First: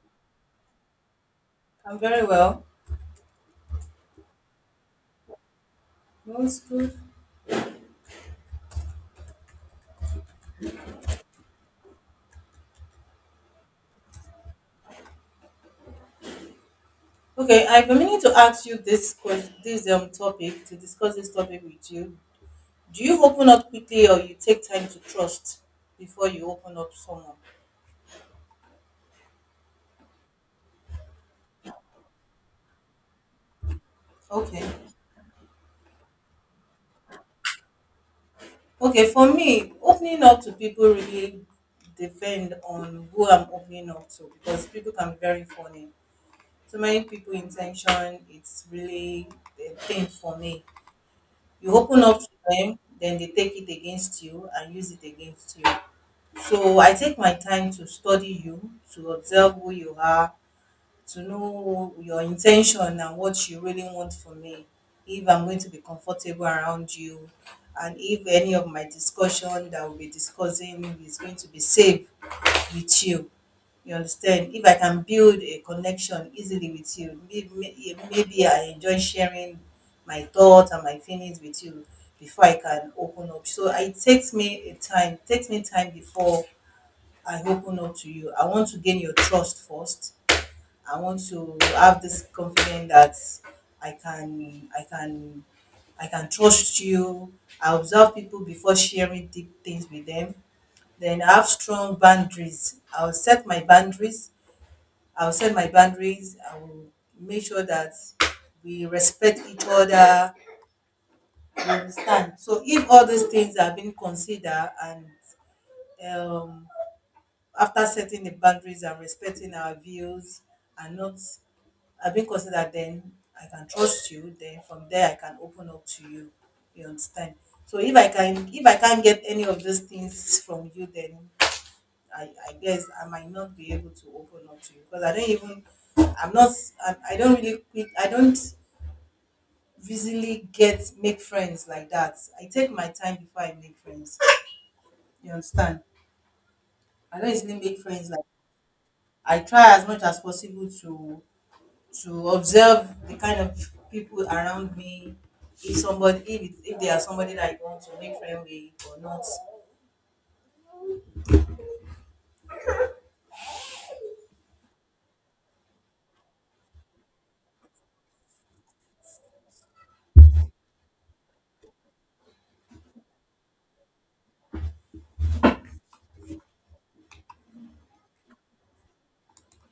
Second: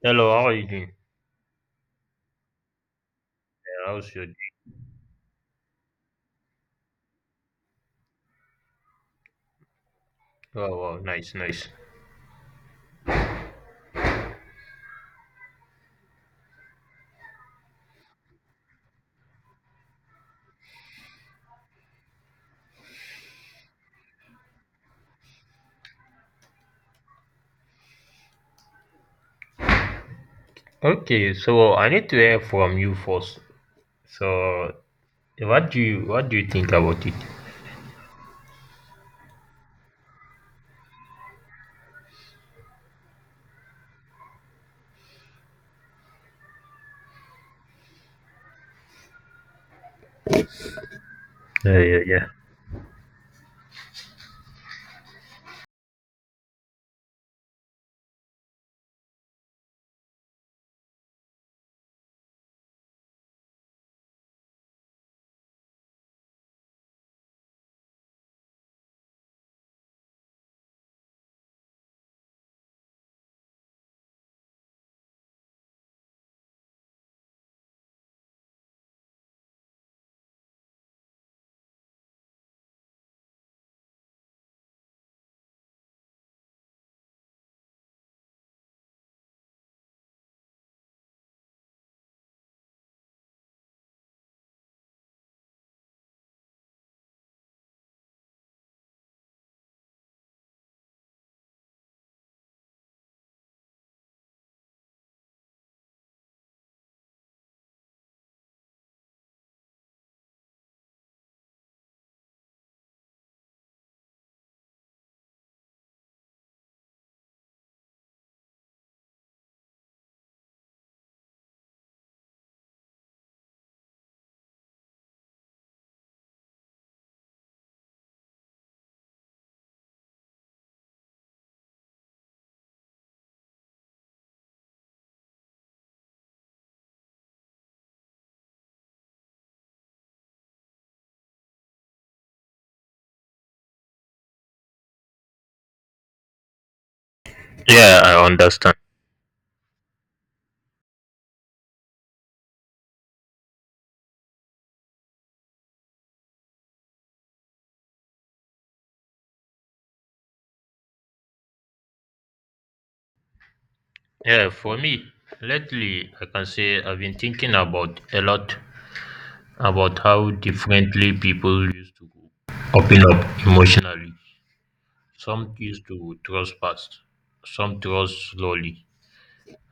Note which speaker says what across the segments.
Speaker 1: Hello, how are you doing?
Speaker 2: I'm very well.
Speaker 1: Yeah, how's your day?
Speaker 2: That's good.
Speaker 1: Oh, wow, nice, nice.
Speaker 2: Okay, I've been meaning to ask you this question, this topic to discuss this topic with you. Do you open up quickly or you take time to trust before you open up someone?
Speaker 1: Okay, so I need to hear from you first.
Speaker 2: Okay.
Speaker 1: So, what do you think about it?
Speaker 2: Okay, for me, opening up to people really depend on who I'm opening up to because people can be very funny. So many people intention, it's really a thing for me. You
Speaker 1: Yeah, yeah,
Speaker 2: open up
Speaker 1: yeah.
Speaker 2: to them, then they take it against you and use it against you. So I take my time to study you, to observe who you are, to know your intention and what you really want from me. If I'm going to be comfortable around you, and if any of my discussion that we'll be discussing is going to be safe with you. You understand? If I can build a connection easily with you, maybe I enjoy sharing my thoughts and my feelings with you before I can open up. So it takes me a time, takes me time before I open up to you. I want to gain your trust first. I want to have this confidence that I can I can I can trust you. I observe people before sharing deep things with them. Then I have strong boundaries. I'll set my boundaries. I will make sure that we respect each other. You understand? So if all these things are being considered and um after setting the boundaries and respecting our views and not I've been considered, then I can trust you. Then from there I can open up to you. You understand? So if I can't get any of those things from you, then I guess I might not be able to open up to you. Because I don't even, I'm not, I don't really quick, I don't easily get make friends like that. I take my time before I make friends. You understand? I don't easily make
Speaker 1: Yeah,
Speaker 2: friends like
Speaker 1: I understand.
Speaker 2: I try as much as possible to observe the kind of people around me, if somebody, if they are somebody that I want to make friend with or not.
Speaker 1: Yeah, for me, lately, I can say I've been thinking about a lot about how differently people used to open up emotionally. Some used to trust fast, some trust slowly,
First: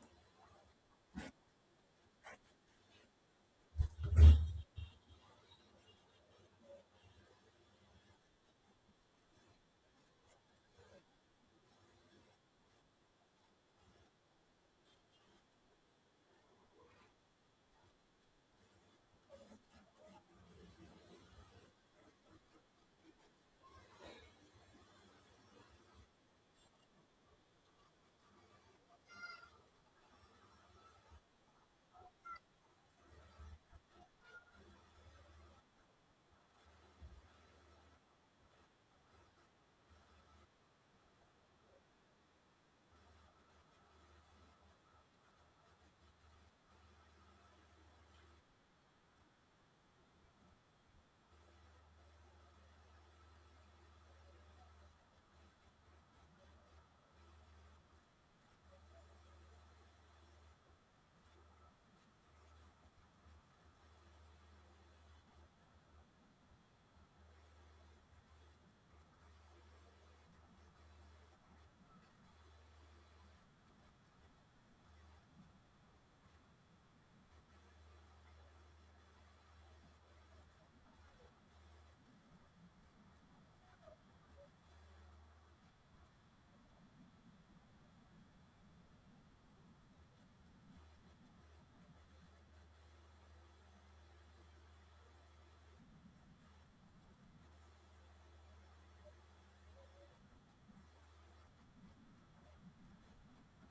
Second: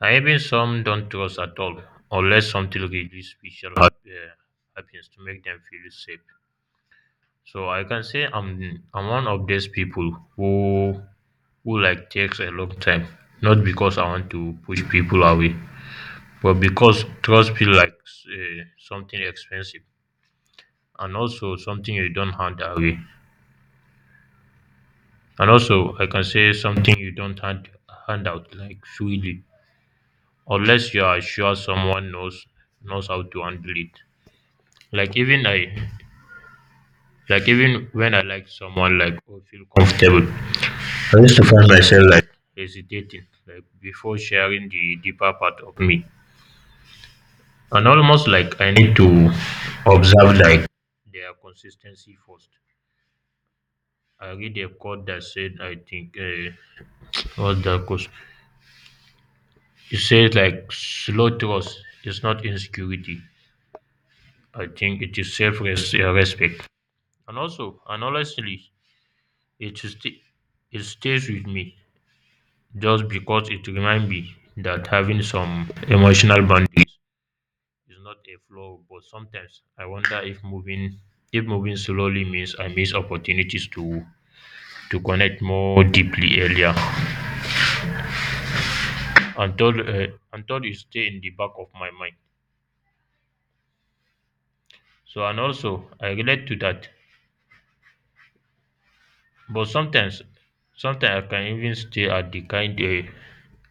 Speaker 1: and even some don't trust at all unless something really special happens to make them feel safe. So I can say I'm one of those people who who like takes a long time, not because I want to push people away, but because trust feels like something expensive and also something you don't hand away. And also I can say something you don't hand out like freely unless you are sure someone knows how to handle it. Like even I like even when I like someone like or feel comfortable, I used to find myself like hesitating like before sharing the deeper part of me. And almost like I need to observe like their consistency first. I read a quote that said I think what's that quote? It says like slow trust is not insecurity. I think it is self respect. And also and honestly it sti- it stays with me just because it reminds me that having some emotional boundaries is not a flaw, but sometimes I wonder if moving slowly means I miss opportunities to connect more deeply earlier, until uh, until it stay in the back of my mind. So and also I relate to that, but sometimes I can even stay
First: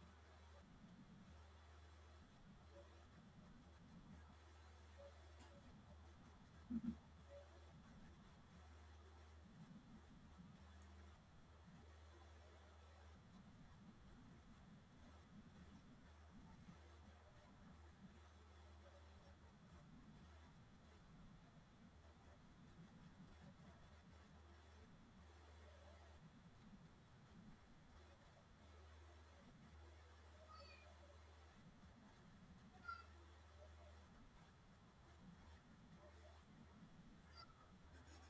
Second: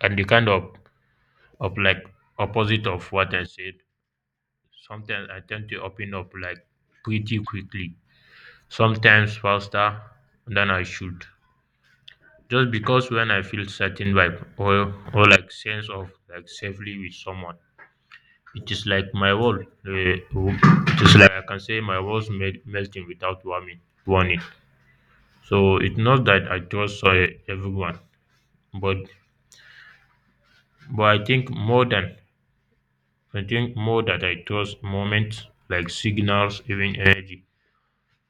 Speaker 1: at the kind of like opposite of what I said. Sometimes I tend to open up like pretty quickly, sometimes faster than I should, just because when I feel certain vibe or like sense of like safely with someone, it is like my world. It is like I can say my melting without warning. So it's not that I trust everyone, but I think more that I trust moments like signals, even energy.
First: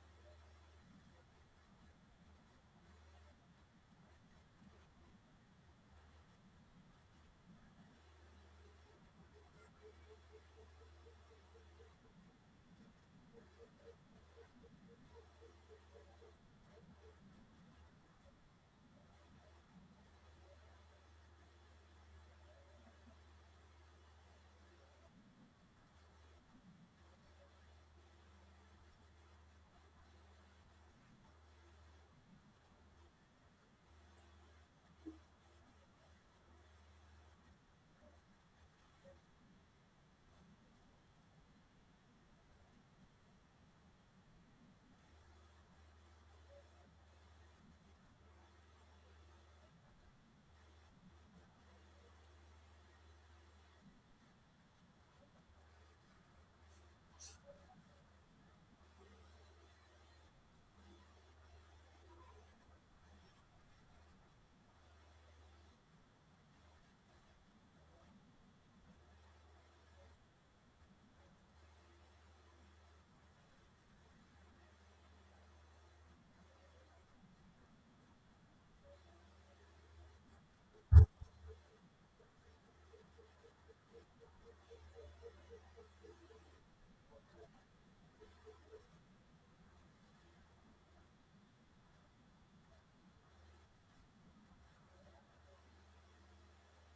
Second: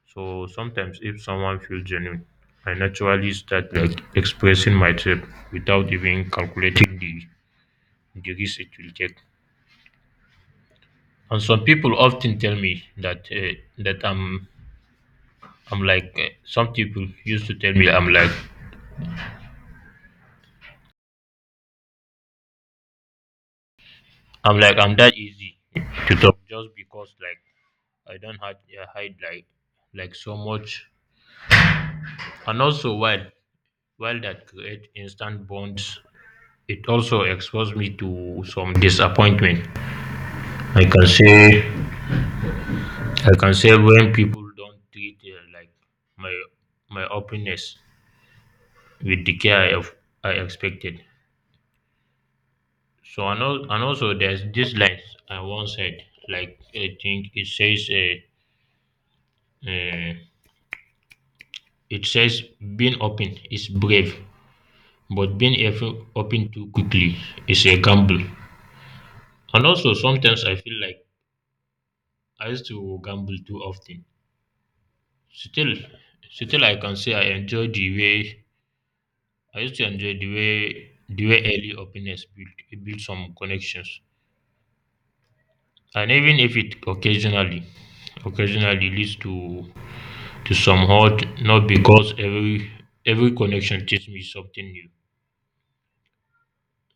Speaker 1: So sometimes if someone feels genuine, I naturally start like expressing myself without even calculating the risk it will take. And some people often tell me that that I'm like some people used to tell me I'm that easy to talk just because like I don't hide like so much. And also while that create instant bonds, it also exposed me to some disappointment. I can say I can say when people don't treat like my openness with the care I expected. So and also there's this line I once said, like I think uh, it says being open is brave, but being open too quickly is a gamble. And also sometimes I feel like I used to gamble too often. Still, Still I can say I enjoy the way the way early openness built some connections. And even if it occasionally leads to some hurt, not because every connection teaches me something new.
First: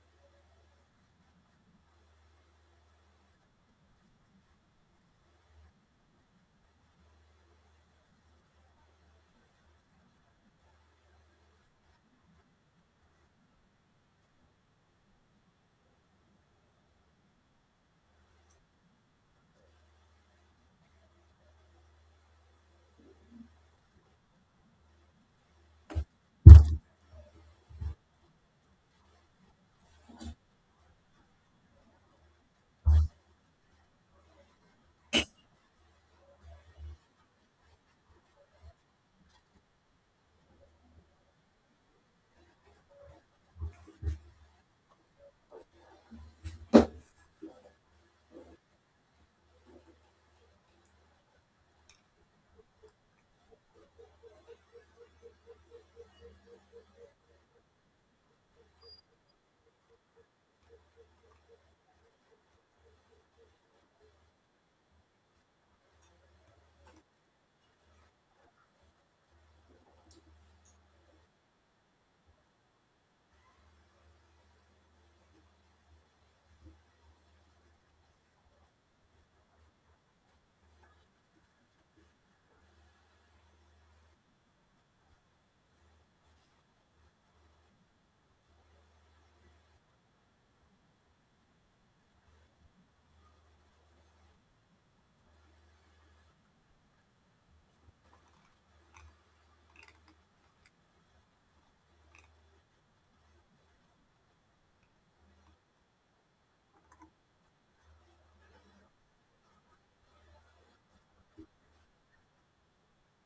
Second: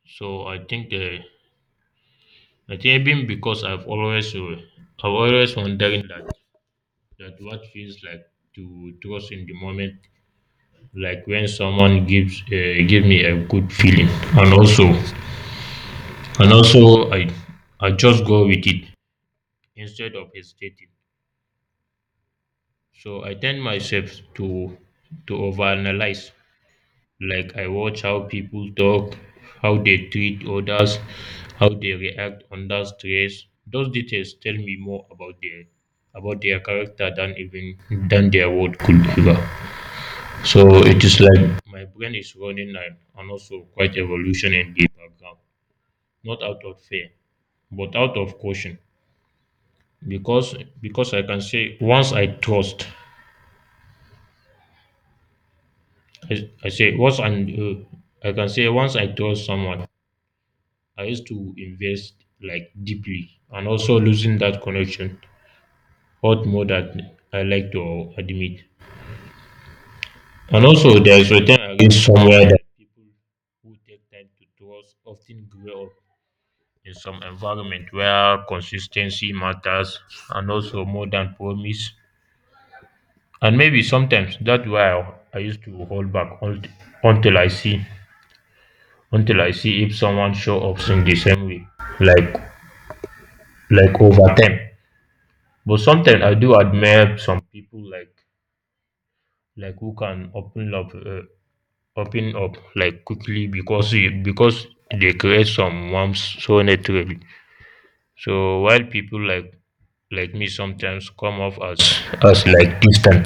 Speaker 1: So I think even because I've always wondering that what feels like to trust in the moment, like when someone give me a good feeling, and also and also I just go with it instead of hesitating. So I tend myself to overanalyze. Like I watch how people talk, how they treat others, how they react under stress. Those details tell me more about their character than their word could ever. So it is like my brain is running and also quite evolution in the background. Not out of fear, but out of caution. Because because I can say once I trust, I say once and I can say once I trust someone, I used to invest like deeply, and also losing that connection hurt more than I like to admit. And also, there's a time I read somewhere that people take time to trust often grow up in some environment where consistency matters, and also more than promise. And maybe sometimes that's why I used to hold back until I see if someone show up in the same way like like over time. But sometimes I do admire some people like who can open up like quickly because because they create some warmth so naturally. So while people like me sometimes come off as like distant,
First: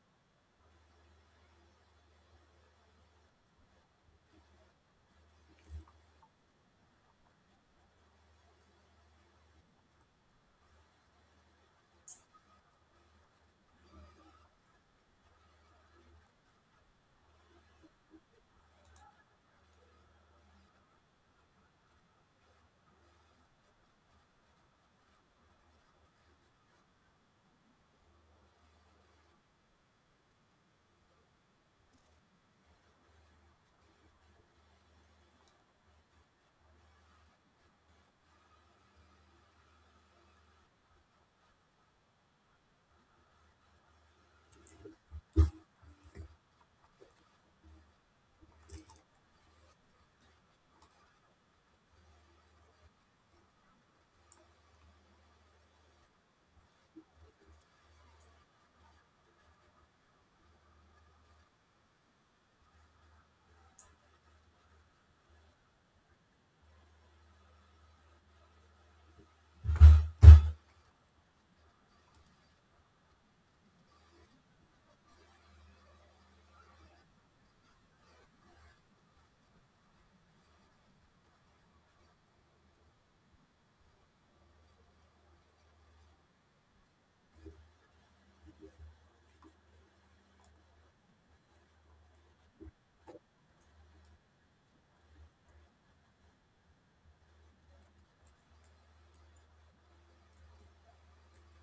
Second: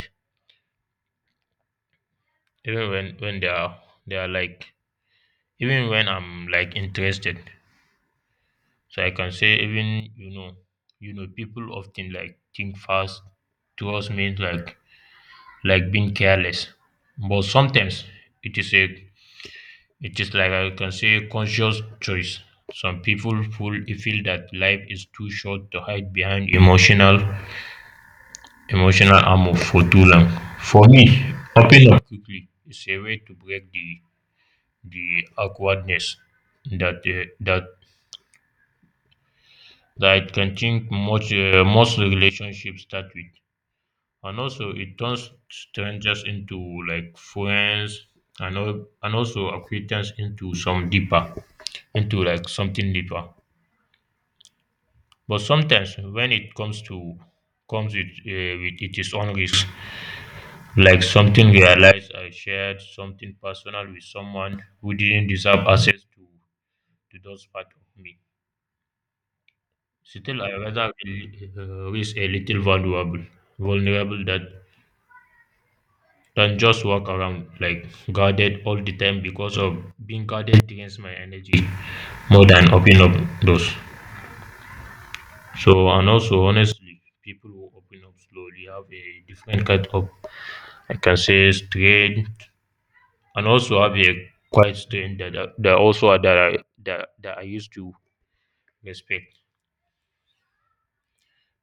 Speaker 1: even when they are like even when I'm like interested. So I can say even people often like think fast. Trust means like being careless, but sometimes it is a it is like I can say a conscious choice. Some people feel that life is too short to hide behind emotional armor for too long. For me, opening up quickly is a way to break the awkwardness that uh, that that I can think most most relationships start with. And also it turns strangers into like friends, and also acquaintance into some deeper, into like something deeper. But sometimes when it comes to comes with it is own risk, like something realized I shared something personal with someone who didn't deserve access to those part of me. Still I rather risk a little valuable vulnerable that than just walk around like guarded all the time, because of being guarded drains my energy more than open up doors. So and also honestly, people who open up slowly have a different kind of I can say strength, and also have a quiet strength that I- that also are- that I, that that I used to respect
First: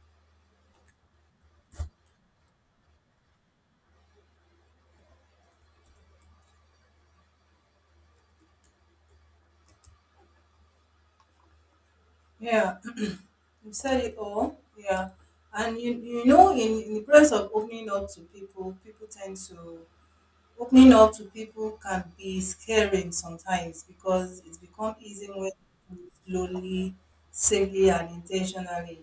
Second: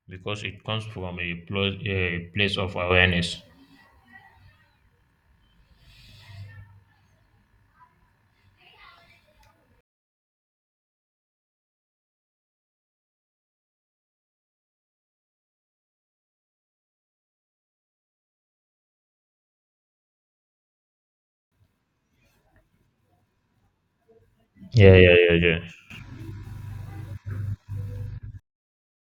Speaker 1: because it comes from a place of awareness.
Speaker 2: Yeah. You said it all. Yeah, and you know in, the process of opening up to people, people tend to, opening up to people can be scaring sometimes, because it's become
Speaker 1: Yeah, yeah,
Speaker 2: easy
Speaker 1: yeah,
Speaker 2: when you
Speaker 1: yeah.
Speaker 2: do it slowly, safely and intentionally,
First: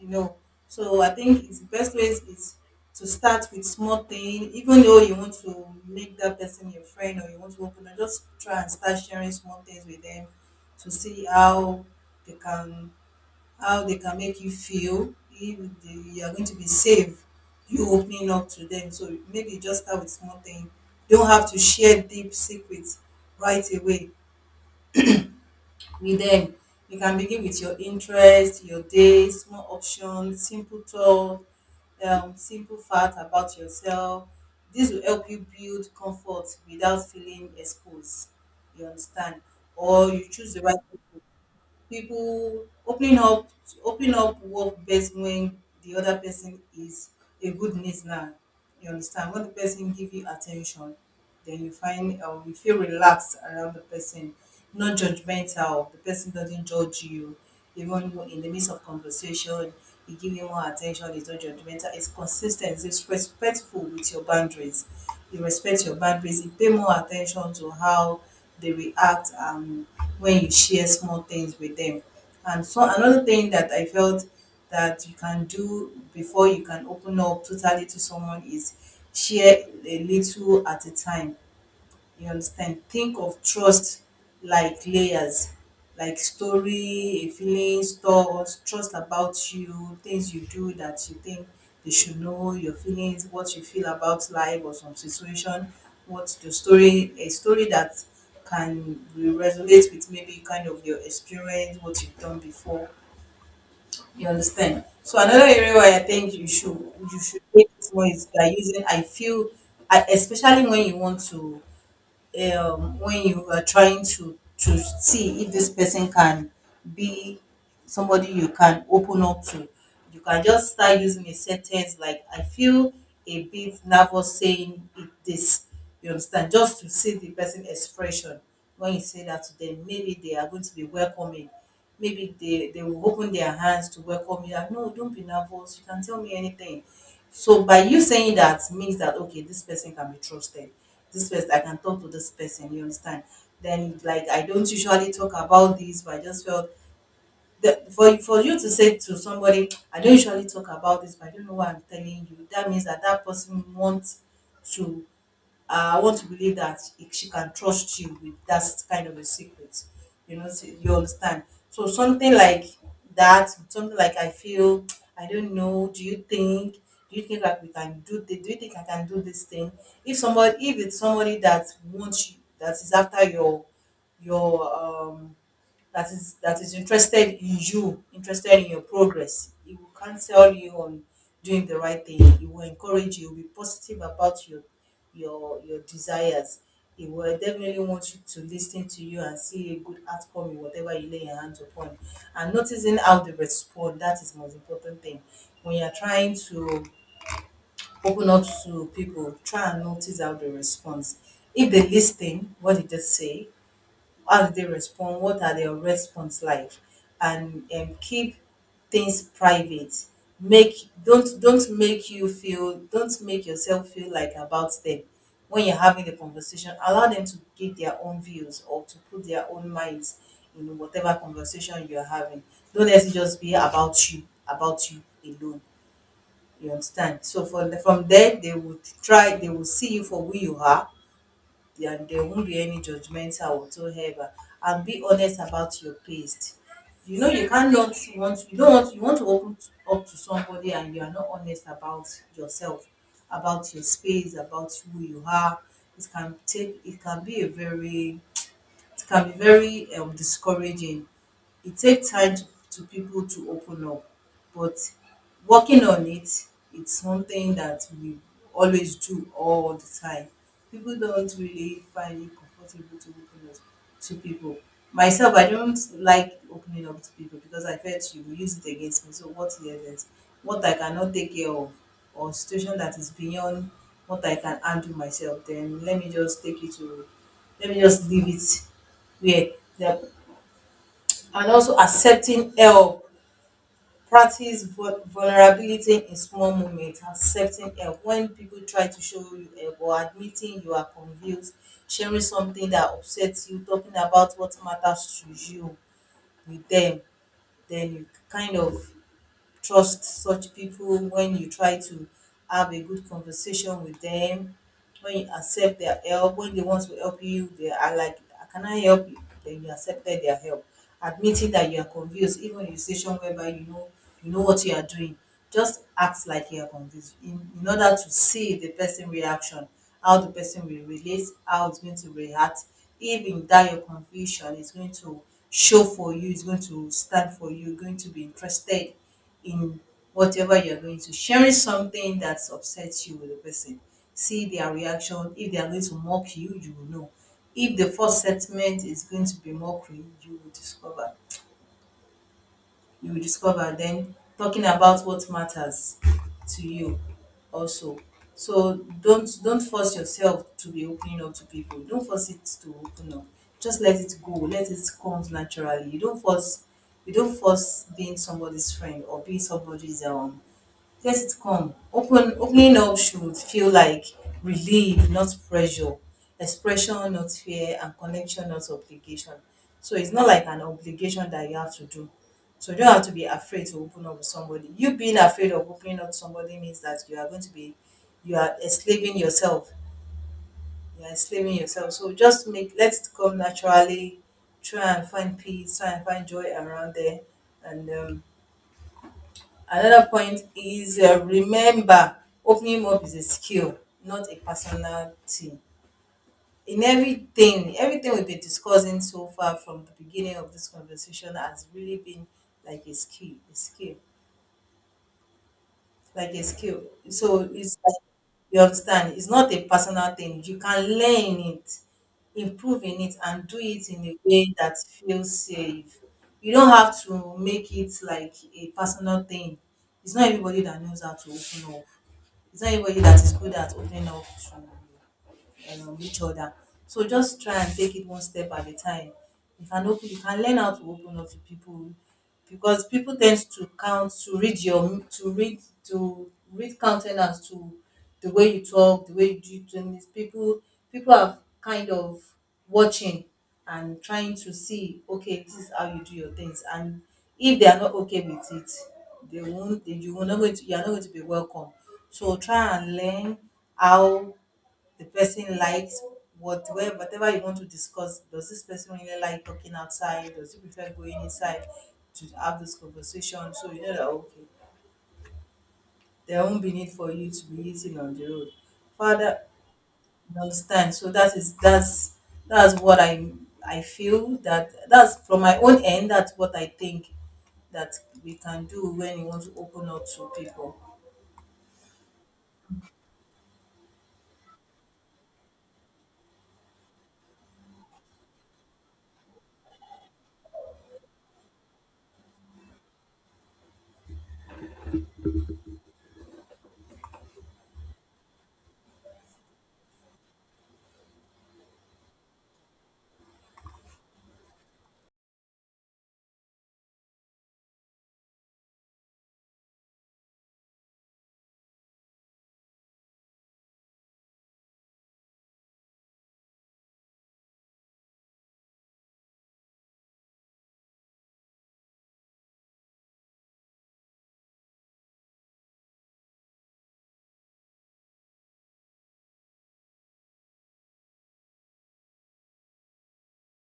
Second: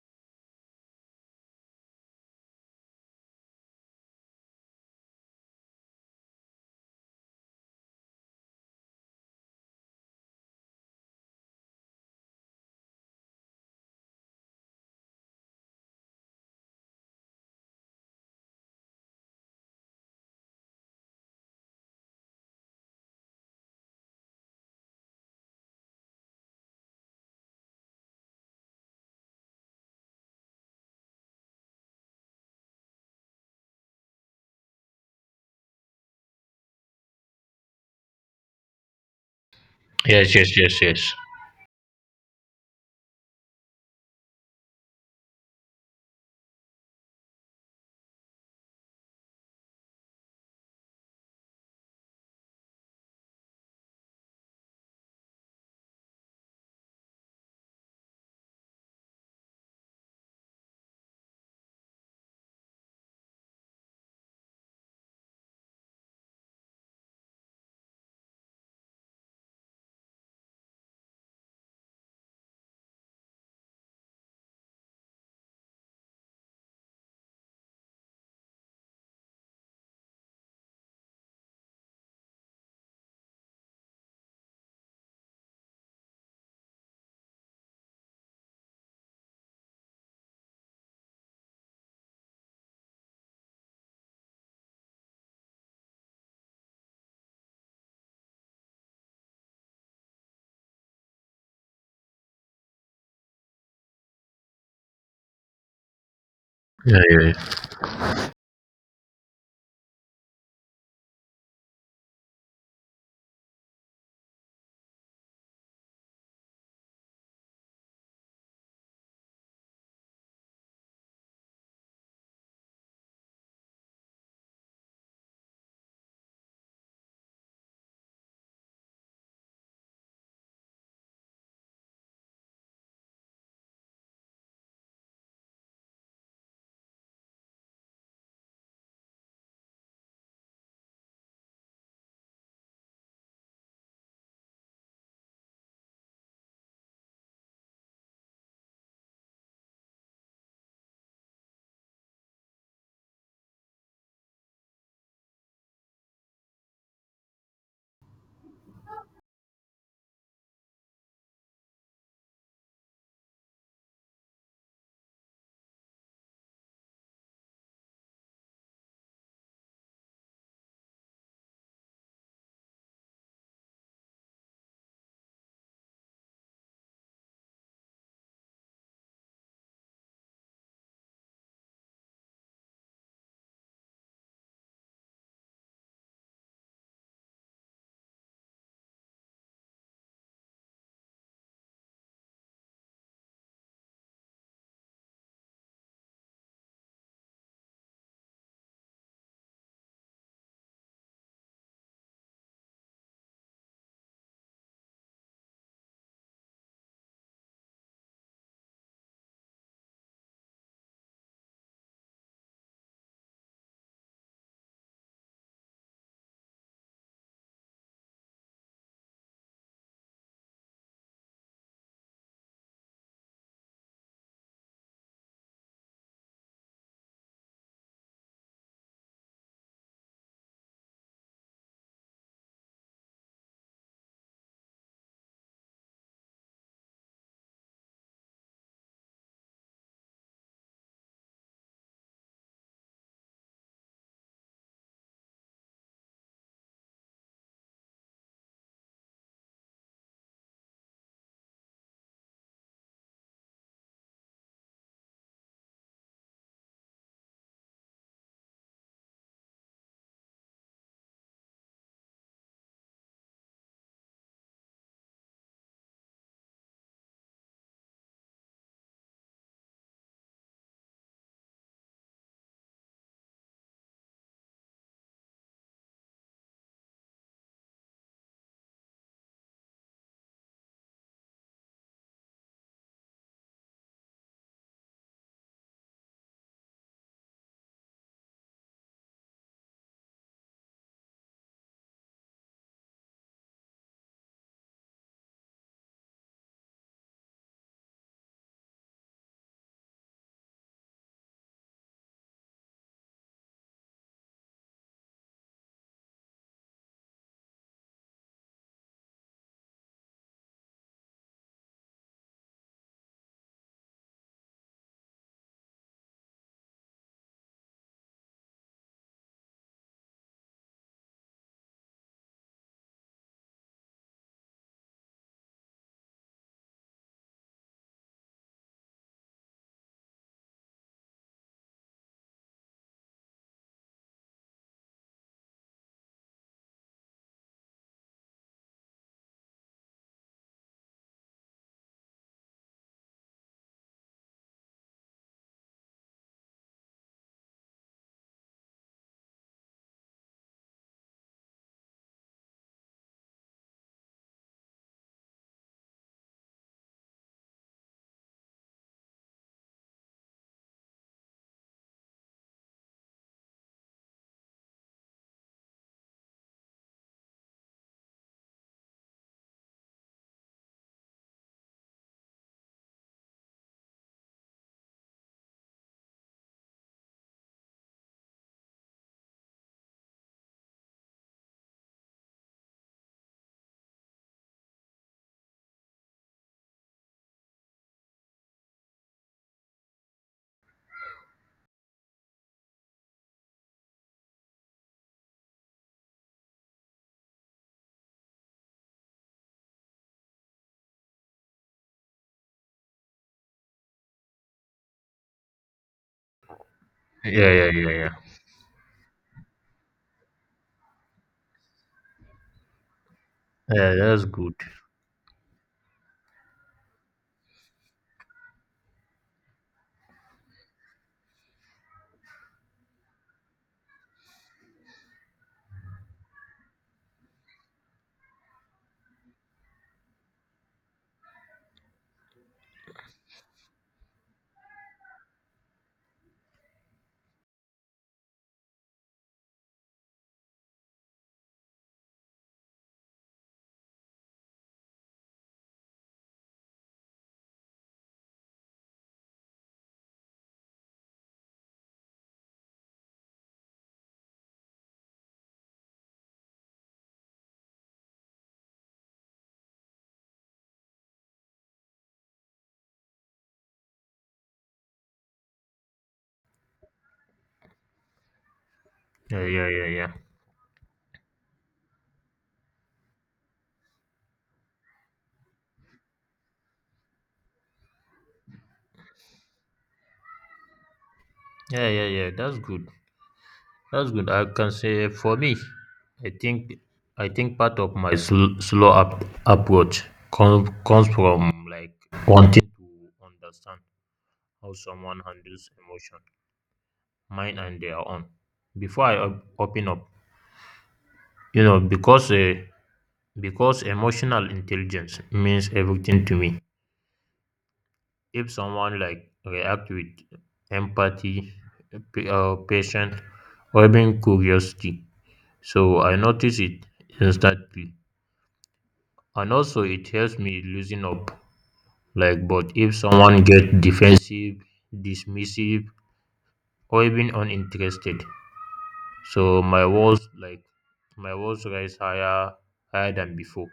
Speaker 2: you know. So I think it's the best ways is to start with small thing. Even though you want to make that person your friend or you want to open up, just try and start sharing small things with them to see they can how they can make you feel, if they, you are going to be safe you opening up to them. So maybe just start with small thing. You don't have to share deep secrets right away with them. You can begin with your interest, your day, small options, simple talk, simple fact about yourself. This will help you build comfort without feeling exposed. You understand? Or you
Speaker 1: Yes,
Speaker 2: choose
Speaker 1: yes,
Speaker 2: the right
Speaker 1: yes, yes.
Speaker 2: people. people opening up Opening up work best when the other person is a good listener. You understand? When the person give you attention, then you find you feel relaxed around the person, not judgmental, the person doesn't judge you, even in the midst of conversation, you give him more attention, he's not judgmental, it's consistent, it's respectful with your boundaries. You respect your boundaries, you pay more attention to how they react when you share small things with them. And so another thing that I felt that you can do before you can open up totally to someone is share a little at a time. You understand? Think of trust like layers, like story, a feeling, thoughts, trust about you, things you do that you think they should know, your feelings, what you feel about life or some situation, what's the story, a story that can resonate with maybe kind of your experience, what you've done before. You understand? So another area where I think
Speaker 1: Yeah,
Speaker 2: you
Speaker 1: yeah,
Speaker 2: should take it more is by using I feel, I, especially when you want to, when you are trying to see if this person can be somebody you can open up to. You can just start using a sentence like, I feel a bit nervous saying it this. You understand? Just to see the person expression when you say that to them. Maybe they are going to be welcoming. Maybe they will open their hands to welcome you. Like, no, don't be nervous. You can tell me anything. So by you saying that means that okay, this person can be trusted. This person I can talk to this person. You understand? Then like, I don't usually talk about this, but I just felt that for you to say to somebody, I don't usually talk about this, but I don't know why I'm telling you. That means that that person wants to, I want to believe that he- she can trust you with that kind of a secret. You know, so you understand. So something like that, something like I feel, I don't know. Do you think? Do you think that we can do this? Do you think I can do this thing? If somebody, if it's somebody that wants you, that is after your, um that is interested in you, interested in your progress. He will counsel you on doing the right thing. He will encourage you. He will be positive about your desires. He will definitely want you to listen to you and see a good outcome in whatever you lay your hands upon. And noticing how they respond, that is the most important thing. When you're trying to open up to people, try and notice how they respond. If they listen, what did they say? How do they respond, what are their response like, and keep things private. Make, don't make you feel, don't make yourself feel like about them when you're having the conversation. Allow them to give their own views or to put their own minds in whatever conversation you're having. Don't let it just be about you alone. You understand? So from there, they would try, they will see you for who you are, and there won't be any judgmental whatsoever. And be honest about your past. You know, you cannot want, you don't want, you want to open t- up to somebody and you are not honest about yourself, about your space, about who you are. It can be a very, it can be very, discouraging. It takes time to people to open up, but working on it, it's something that we always do all the time. People don't really find it comfortable to open up to people. Myself, I don't like opening up to people because I felt you will use it against me. So what is it? What I cannot take care of or situation that is beyond what I can handle myself, then let me just leave it where the, and also accepting help, practice vulnerability in small moments, accepting help when people try to show you help, or admitting you are confused, sharing something that upsets you, talking about what matters to you with them. Then you kind of trust such people when you try to have a good conversation with them, when you accept their help. When they want to help you, they are like, can I help you? Then you accepted their help. Admitting that you are confused, even in a situation whereby you know, you know what you are doing, just act like you are confused in order to see the person reaction, how the person will relate, how it's going to react. If in that your confusion is going to show for you, it's going to stand for you, going to be interested in whatever you're going to. Sharing something that upsets you with the person. See their reaction. If they are going to mock you, you will know. If the first sentiment is going to be mockery, you will discover. You will discover. Then talking about what matters to you also. So don't force yourself to be opening up to people. Don't force it to open up. Just let it go. Let it come naturally. You don't force being somebody's friend or being somebody's let it come. Opening up should feel like relief, not pressure. Expression, not fear, and connection, not obligation. So it's not like an obligation that you have to do. So you don't have to be afraid to open up with somebody. You being afraid of opening up to somebody means that you are going to be you are enslaving yourself. You are enslaving yourself. So just make let it come naturally. Try and find peace, try and find joy around there. And Another point is, remember opening up is a skill, not a personal thing. In everything, everything we've been discussing so far from the beginning of this conversation has really been like a skill, like a skill.
Speaker 1: yeah,
Speaker 2: So
Speaker 1: yeah, yeah,
Speaker 2: it's
Speaker 1: yeah,
Speaker 2: like,
Speaker 1: yeah.
Speaker 2: you understand, it's not a personal thing. You can learn it, improve in it, and do it
Speaker 1: Yeah,
Speaker 2: in a
Speaker 1: that's
Speaker 2: way
Speaker 1: good.
Speaker 2: that feels safe. You don't have to make it like a personal thing. It's not everybody that knows how to open up. Is there anybody that is good at opening up to, each other? So just try and take it one step at a time. You can open, you can learn how to open up to people because people tend to count to read your to read countenance to the way you talk, the way you do things. People are kind of watching and trying to see, okay, this is how you do your things, and if they are not okay with it they won't they, you will not going to you are not going to be welcome. So try and learn how the person likes whatever whatever you want to discuss. Does this person really like talking outside? Does he prefer going inside to have this conversation? So you know that, okay, there won't be need for you to be eating on the road. Father,
Speaker 1: Yeah, yeah, yeah, yeah,
Speaker 2: you understand. So that is that's what I feel that that's from my own end. That's what I think that we can do when you want to open up to people.
Speaker 1: yeah, yeah, yeah. That's good. That's good. I can say for me, I think, I think part of my slow approach comes from like wanting to understand how someone handles emotion, mine and their own, before I open up. You know, because emotional intelligence means everything to me. If someone like react with empathy, patience, or even curiosity, so I notice it instantly. And also it helps me loosen up. Like, but if someone get defensive, dismissive, or even uninterested, so my walls my walls rise higher than before.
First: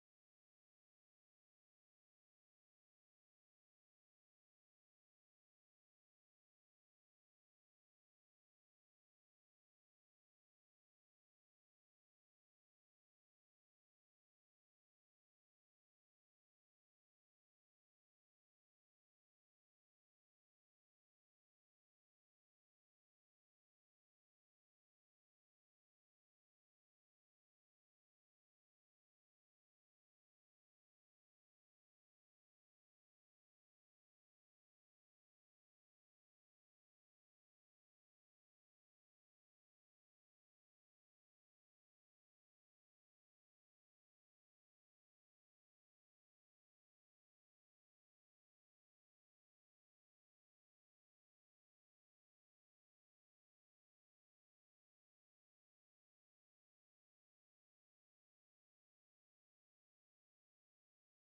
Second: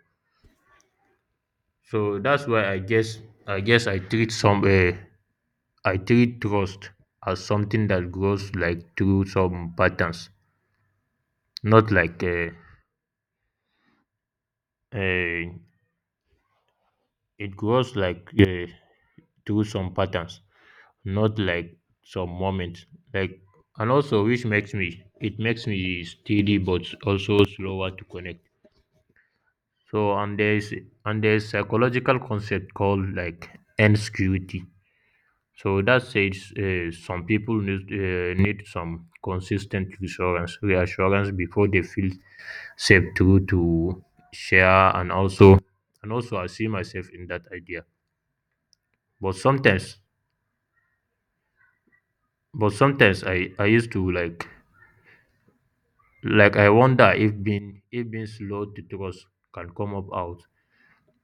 Speaker 1: So that's why I guess I treat some I treat trust as something that grows like through some patterns. Not like uh, it grows like through some patterns, not like some moments. Like and also which makes me it makes me steady but also slower to connect. So and there's psychological concept called like insecurity. So that says some people need some consistent reassurance before they feel safe to share, and also I see myself in that idea. But sometimes but sometimes I used to like I wonder if being slow to trust can come up out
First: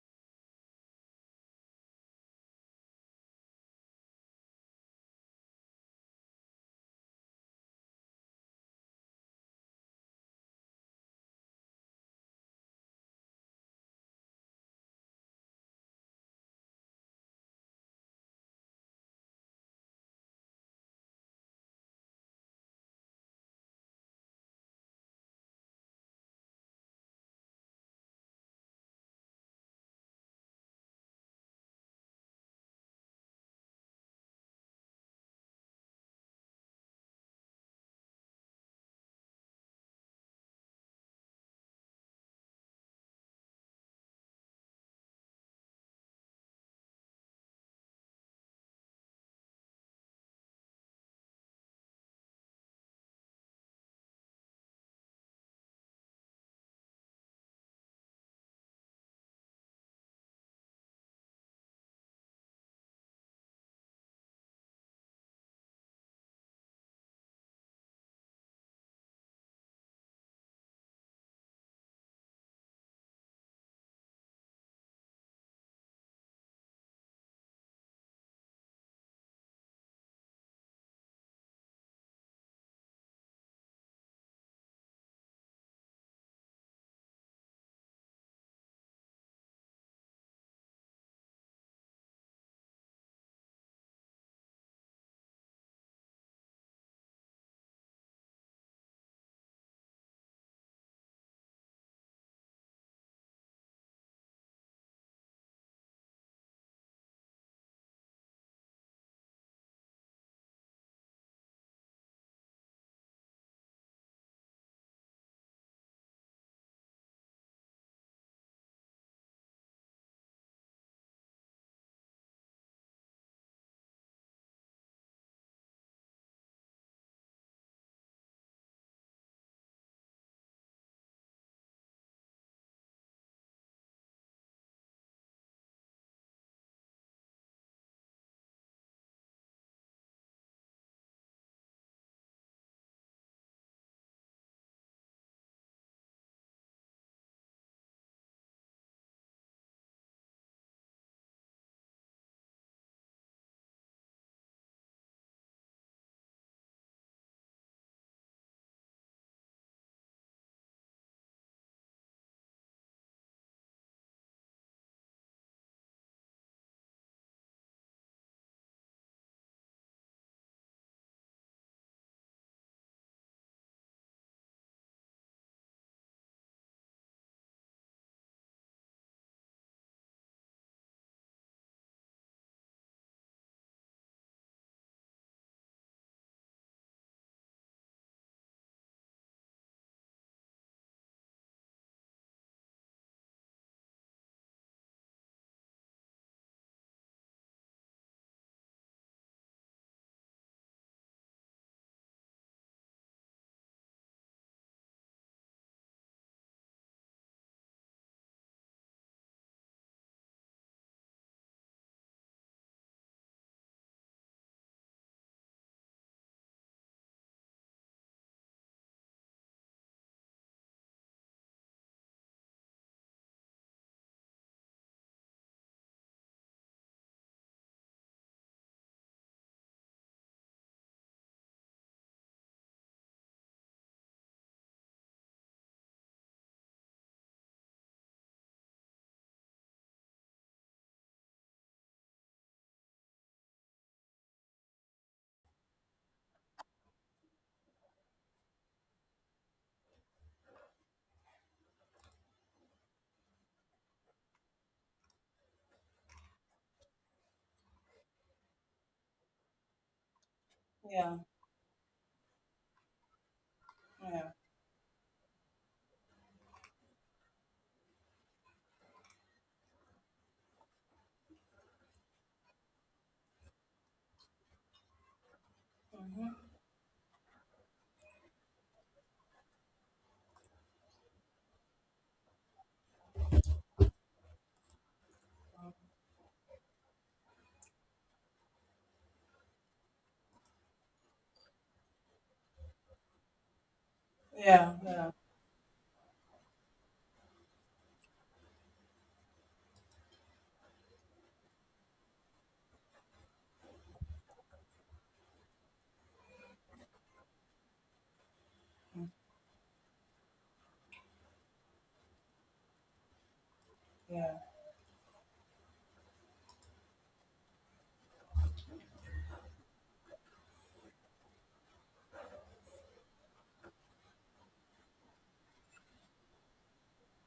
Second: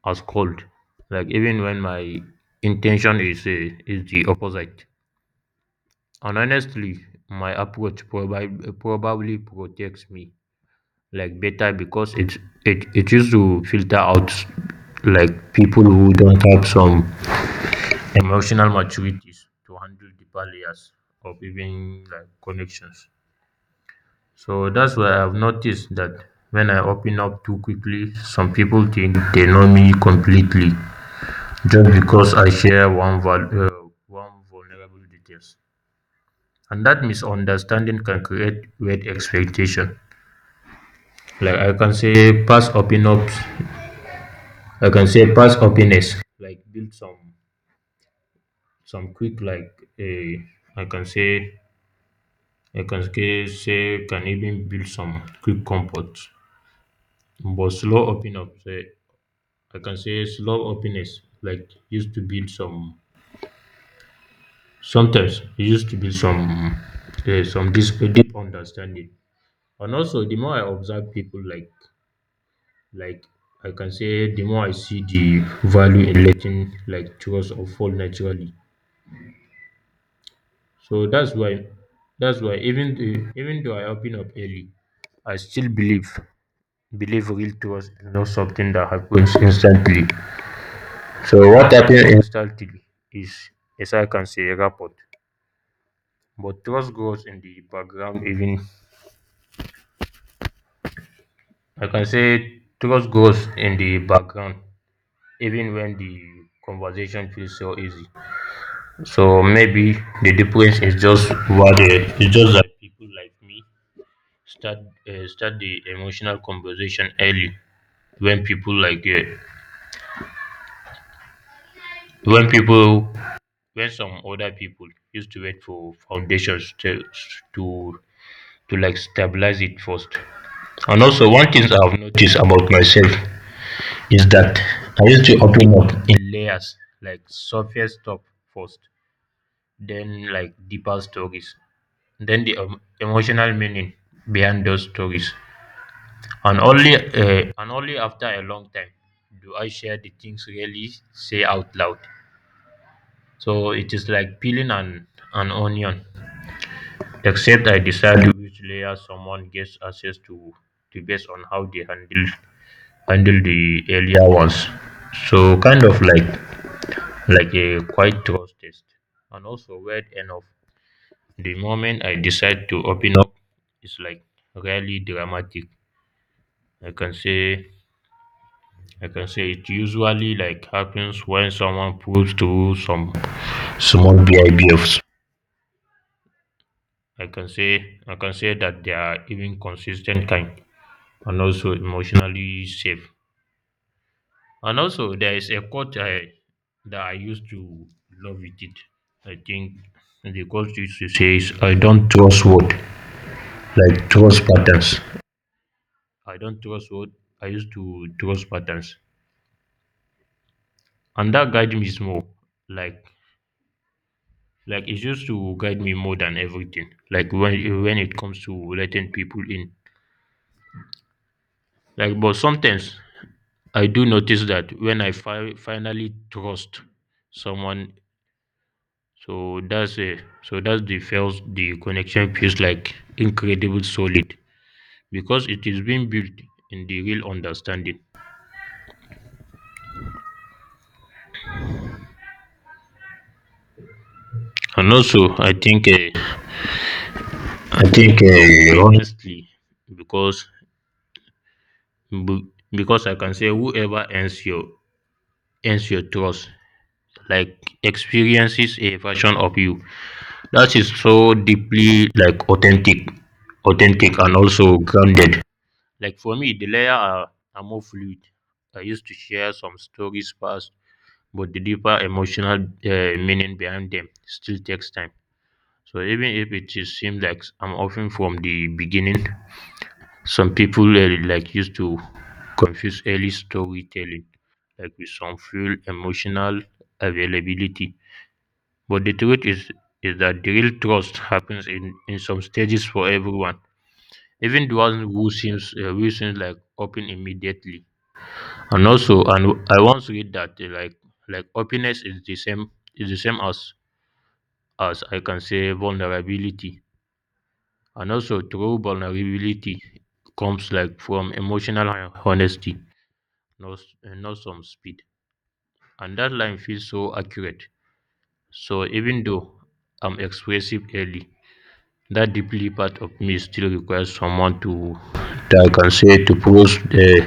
Speaker 1: as cold, like even when my intention is the opposite. And honestly, my approach probably protects me like better because it used to filter out like people who don't have some emotional maturities to handle deeper layers of even like connections. So that's why I've noticed that when I open up too quickly, some people think they know me completely just because I share one vulnerable details. And that misunderstanding can create weird expectation. Like I can say past open ups, I can say past openness. Like build some quick, like a, I can say, can even build some quick comfort. But slow open up say, I can say slow openness, like used to build some, sometimes it used to build some deep understanding. And also the more I observe people like I can say the more I see the value in letting like trust or fall naturally. So that's why even even though I open up early, I still believe real trust is not something that happens instantly. So what happens instantly is, as I can say, rapport. But trust grows in the background, even I can say trust grows in the background even when the conversation feels so easy. So maybe the difference is just what it's just that people like me start start the emotional conversation early when people like when people when some other people used to wait for foundations to to to like stabilize it first. And also one thing I've noticed about myself is that I used to open up in layers, like surface stuff first, then like deeper stories, then the emotional meaning behind those stories, and only after a long time do I share the things really say out loud. So it is like peeling an onion, except I decide which layer someone gets access to, based on how they handle the earlier ones. So Like a quiet trust test. And also, weird enough, the moment I decide to open up, it's like really dramatic. I can say I can say it usually like happens when someone proves through some small behaviors. I can say that they are even consistent kind and also emotionally safe. And also there is a quote I that I used to love with it. I think the quote used to say is I don't trust word, like trust patterns. I don't trust what I used to trust patterns, and that guide me more. Like like it used to guide me more than everything. Like when it comes to letting people in. Like but sometimes I do notice that when I finally trust someone, so that's the connection feels like incredible solid because it is being built in the real understanding. And also I think. I think honestly, because be- because I can say whoever earns your trust, like experiences a version of you that is
Speaker 2: Yeah,
Speaker 1: so deeply like authentic, authentic
Speaker 2: yeah,
Speaker 1: and also grounded. Like for me, the layer are more fluid. I used to share some stories past, but the deeper emotional meaning behind them still takes time. So even if it is seems like I'm often from the beginning, some people like used to confuse early storytelling like with some full emotional availability, but the truth is that the real trust happens in some stages for everyone, even
Speaker 2: yeah,
Speaker 1: the one
Speaker 2: yeah,
Speaker 1: who seems like open immediately. And also, and I once read that like openness is the same as I can say vulnerability, and also true vulnerability comes like from emotional honesty
Speaker 2: yeah,
Speaker 1: not some speed. And that line feels so accurate. So even though I'm expressive early, that deeply part of me still requires someone to that I can say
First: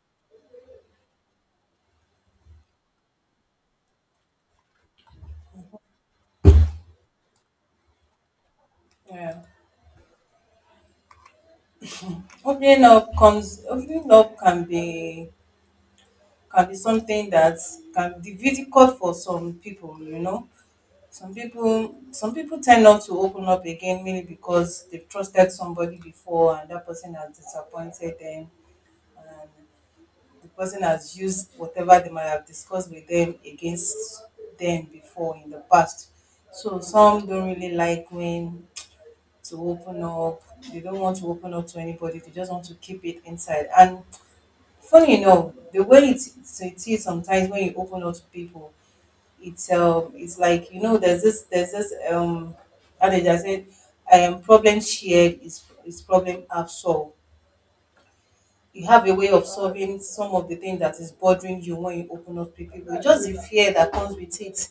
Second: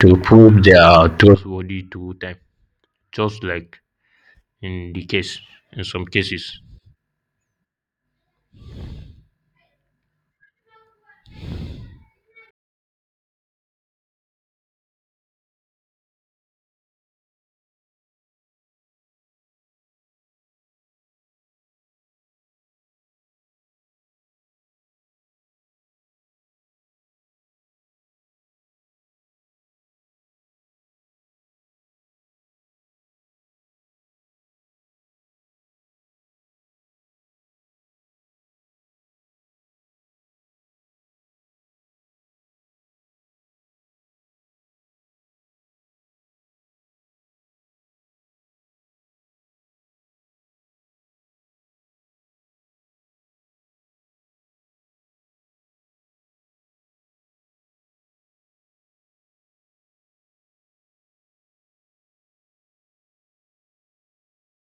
Speaker 1: to prove they are trustworthy to time. Just like in the case in some cases.
Speaker 2: yeah. Opening up comes opening up can be something that can be difficult for some people, you know. Some people tend not to open up again, mainly because they've trusted somebody before and that person has disappointed them, and the person has used whatever they might have discussed with them against them before in the past. So some don't really like when to open up. They don't want to open up to anybody. They just want to keep it inside. And funny enough, the way it, so it is, sometimes when you open up to people, it's, it's like, you know, there's this, there's this adage I said, problem shared is problem half solved. You have a way of solving some of the things that is bothering you when you open up to people. It's just the fear that comes with it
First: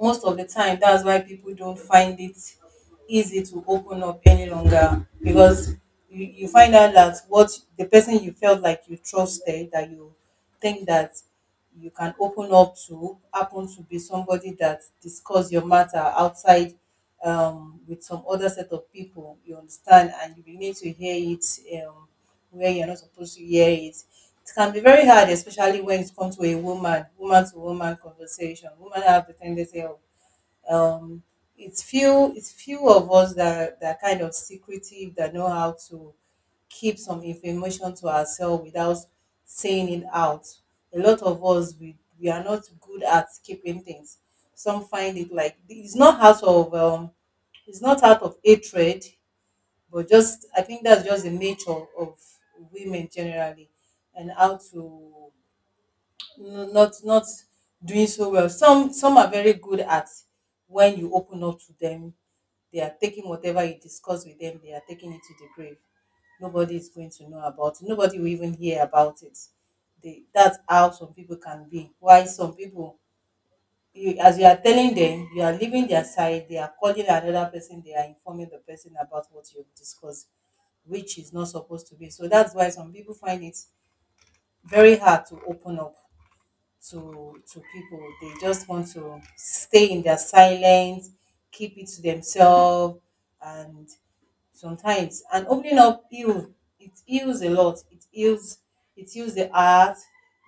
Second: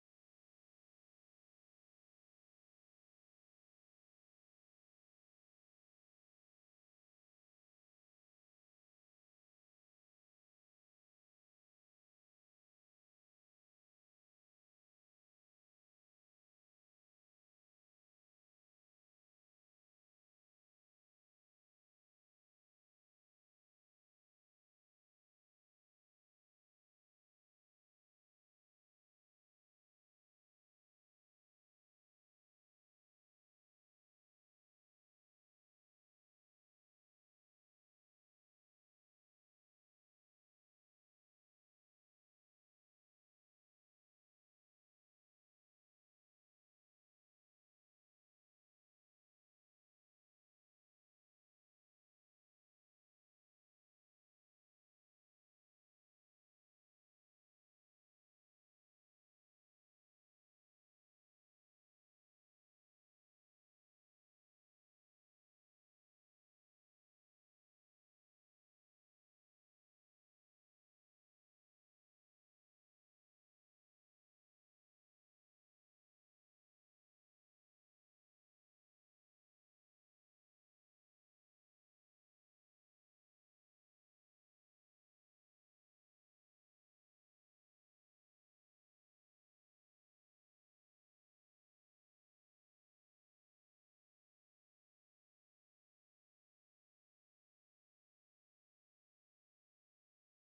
Speaker 2: most of the time, that's why people don't find it easy to open up any longer, because you find out that what the person you felt like you trusted that you think that you can open up to happen to be somebody that discuss your matter outside, with some other set of people, you understand, and you begin to hear it um, where you're not supposed to hear it. It can be very hard, especially when it comes to a woman, woman to woman conversation. Women have the tendency of, um, it's few of us that that are kind of secretive, that know how to keep some information to ourselves without saying it out. A lot of us we are not good at keeping things. Some find it like, it's not out of, it's not out of hatred, but just I think that's just the nature of women generally. And how to not not doing so well. Some are very good at when you open up to them, they are taking whatever you discuss with them, they are taking it to the grave. Nobody is going to know about it, nobody will even hear about it. They, that's how some people can be. Why some people, you, as you are telling them you are leaving their side, they are calling another person, they are informing the person about what you've discussed, which is not supposed to be. So that's why some people find it very hard to open up to people. They just want to stay in their silence, keep it to themselves, and sometimes and opening up heal it heals a lot. It heals the heart.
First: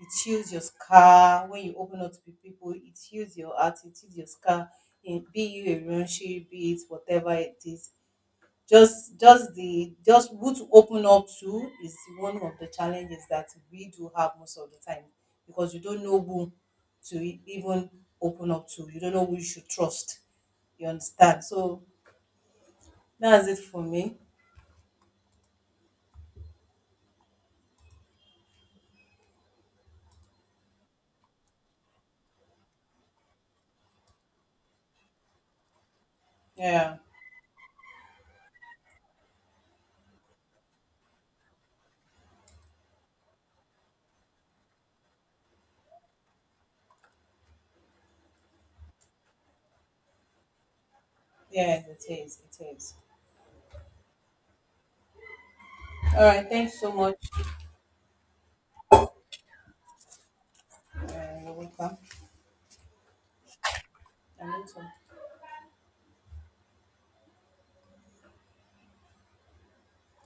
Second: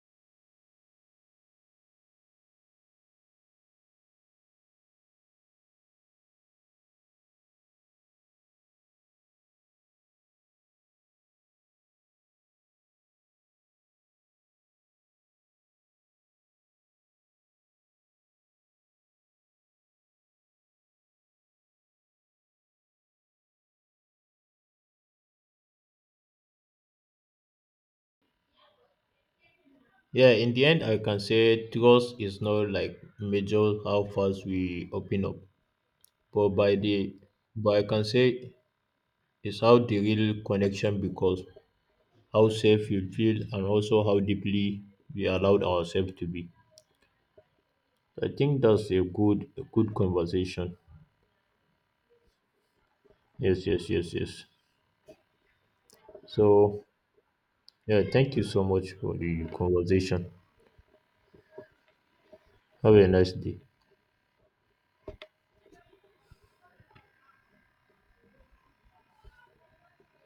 Speaker 2: It heals your scar when you open up to people. It heals your heart. It heals your scar. In, be you a relationship, be it whatever it is, just the just who to open up to is one of the challenges that we do have most of the time, because you don't know who to even open up to, you don't know who you should trust, you understand. So that's it for me.
Speaker 1: Yeah, in the end, I can say trust is not like measure how fast we open up, but by
Speaker 2: Yeah,
Speaker 1: the, but I can say it's how the real connection becomes how safe you feel, and also how deeply we allowed ourselves to be. I think that's a good conversation.
Speaker 2: yeah it is, it is.
Speaker 1: Yes, yes, yes, yes.
Speaker 2: All right, thanks
Speaker 1: So
Speaker 2: so much.
Speaker 1: yeah, thank you so much for the conversation.
Speaker 2: uh, you're welcome.
Speaker 1: Have a nice day.
Speaker 2: I need to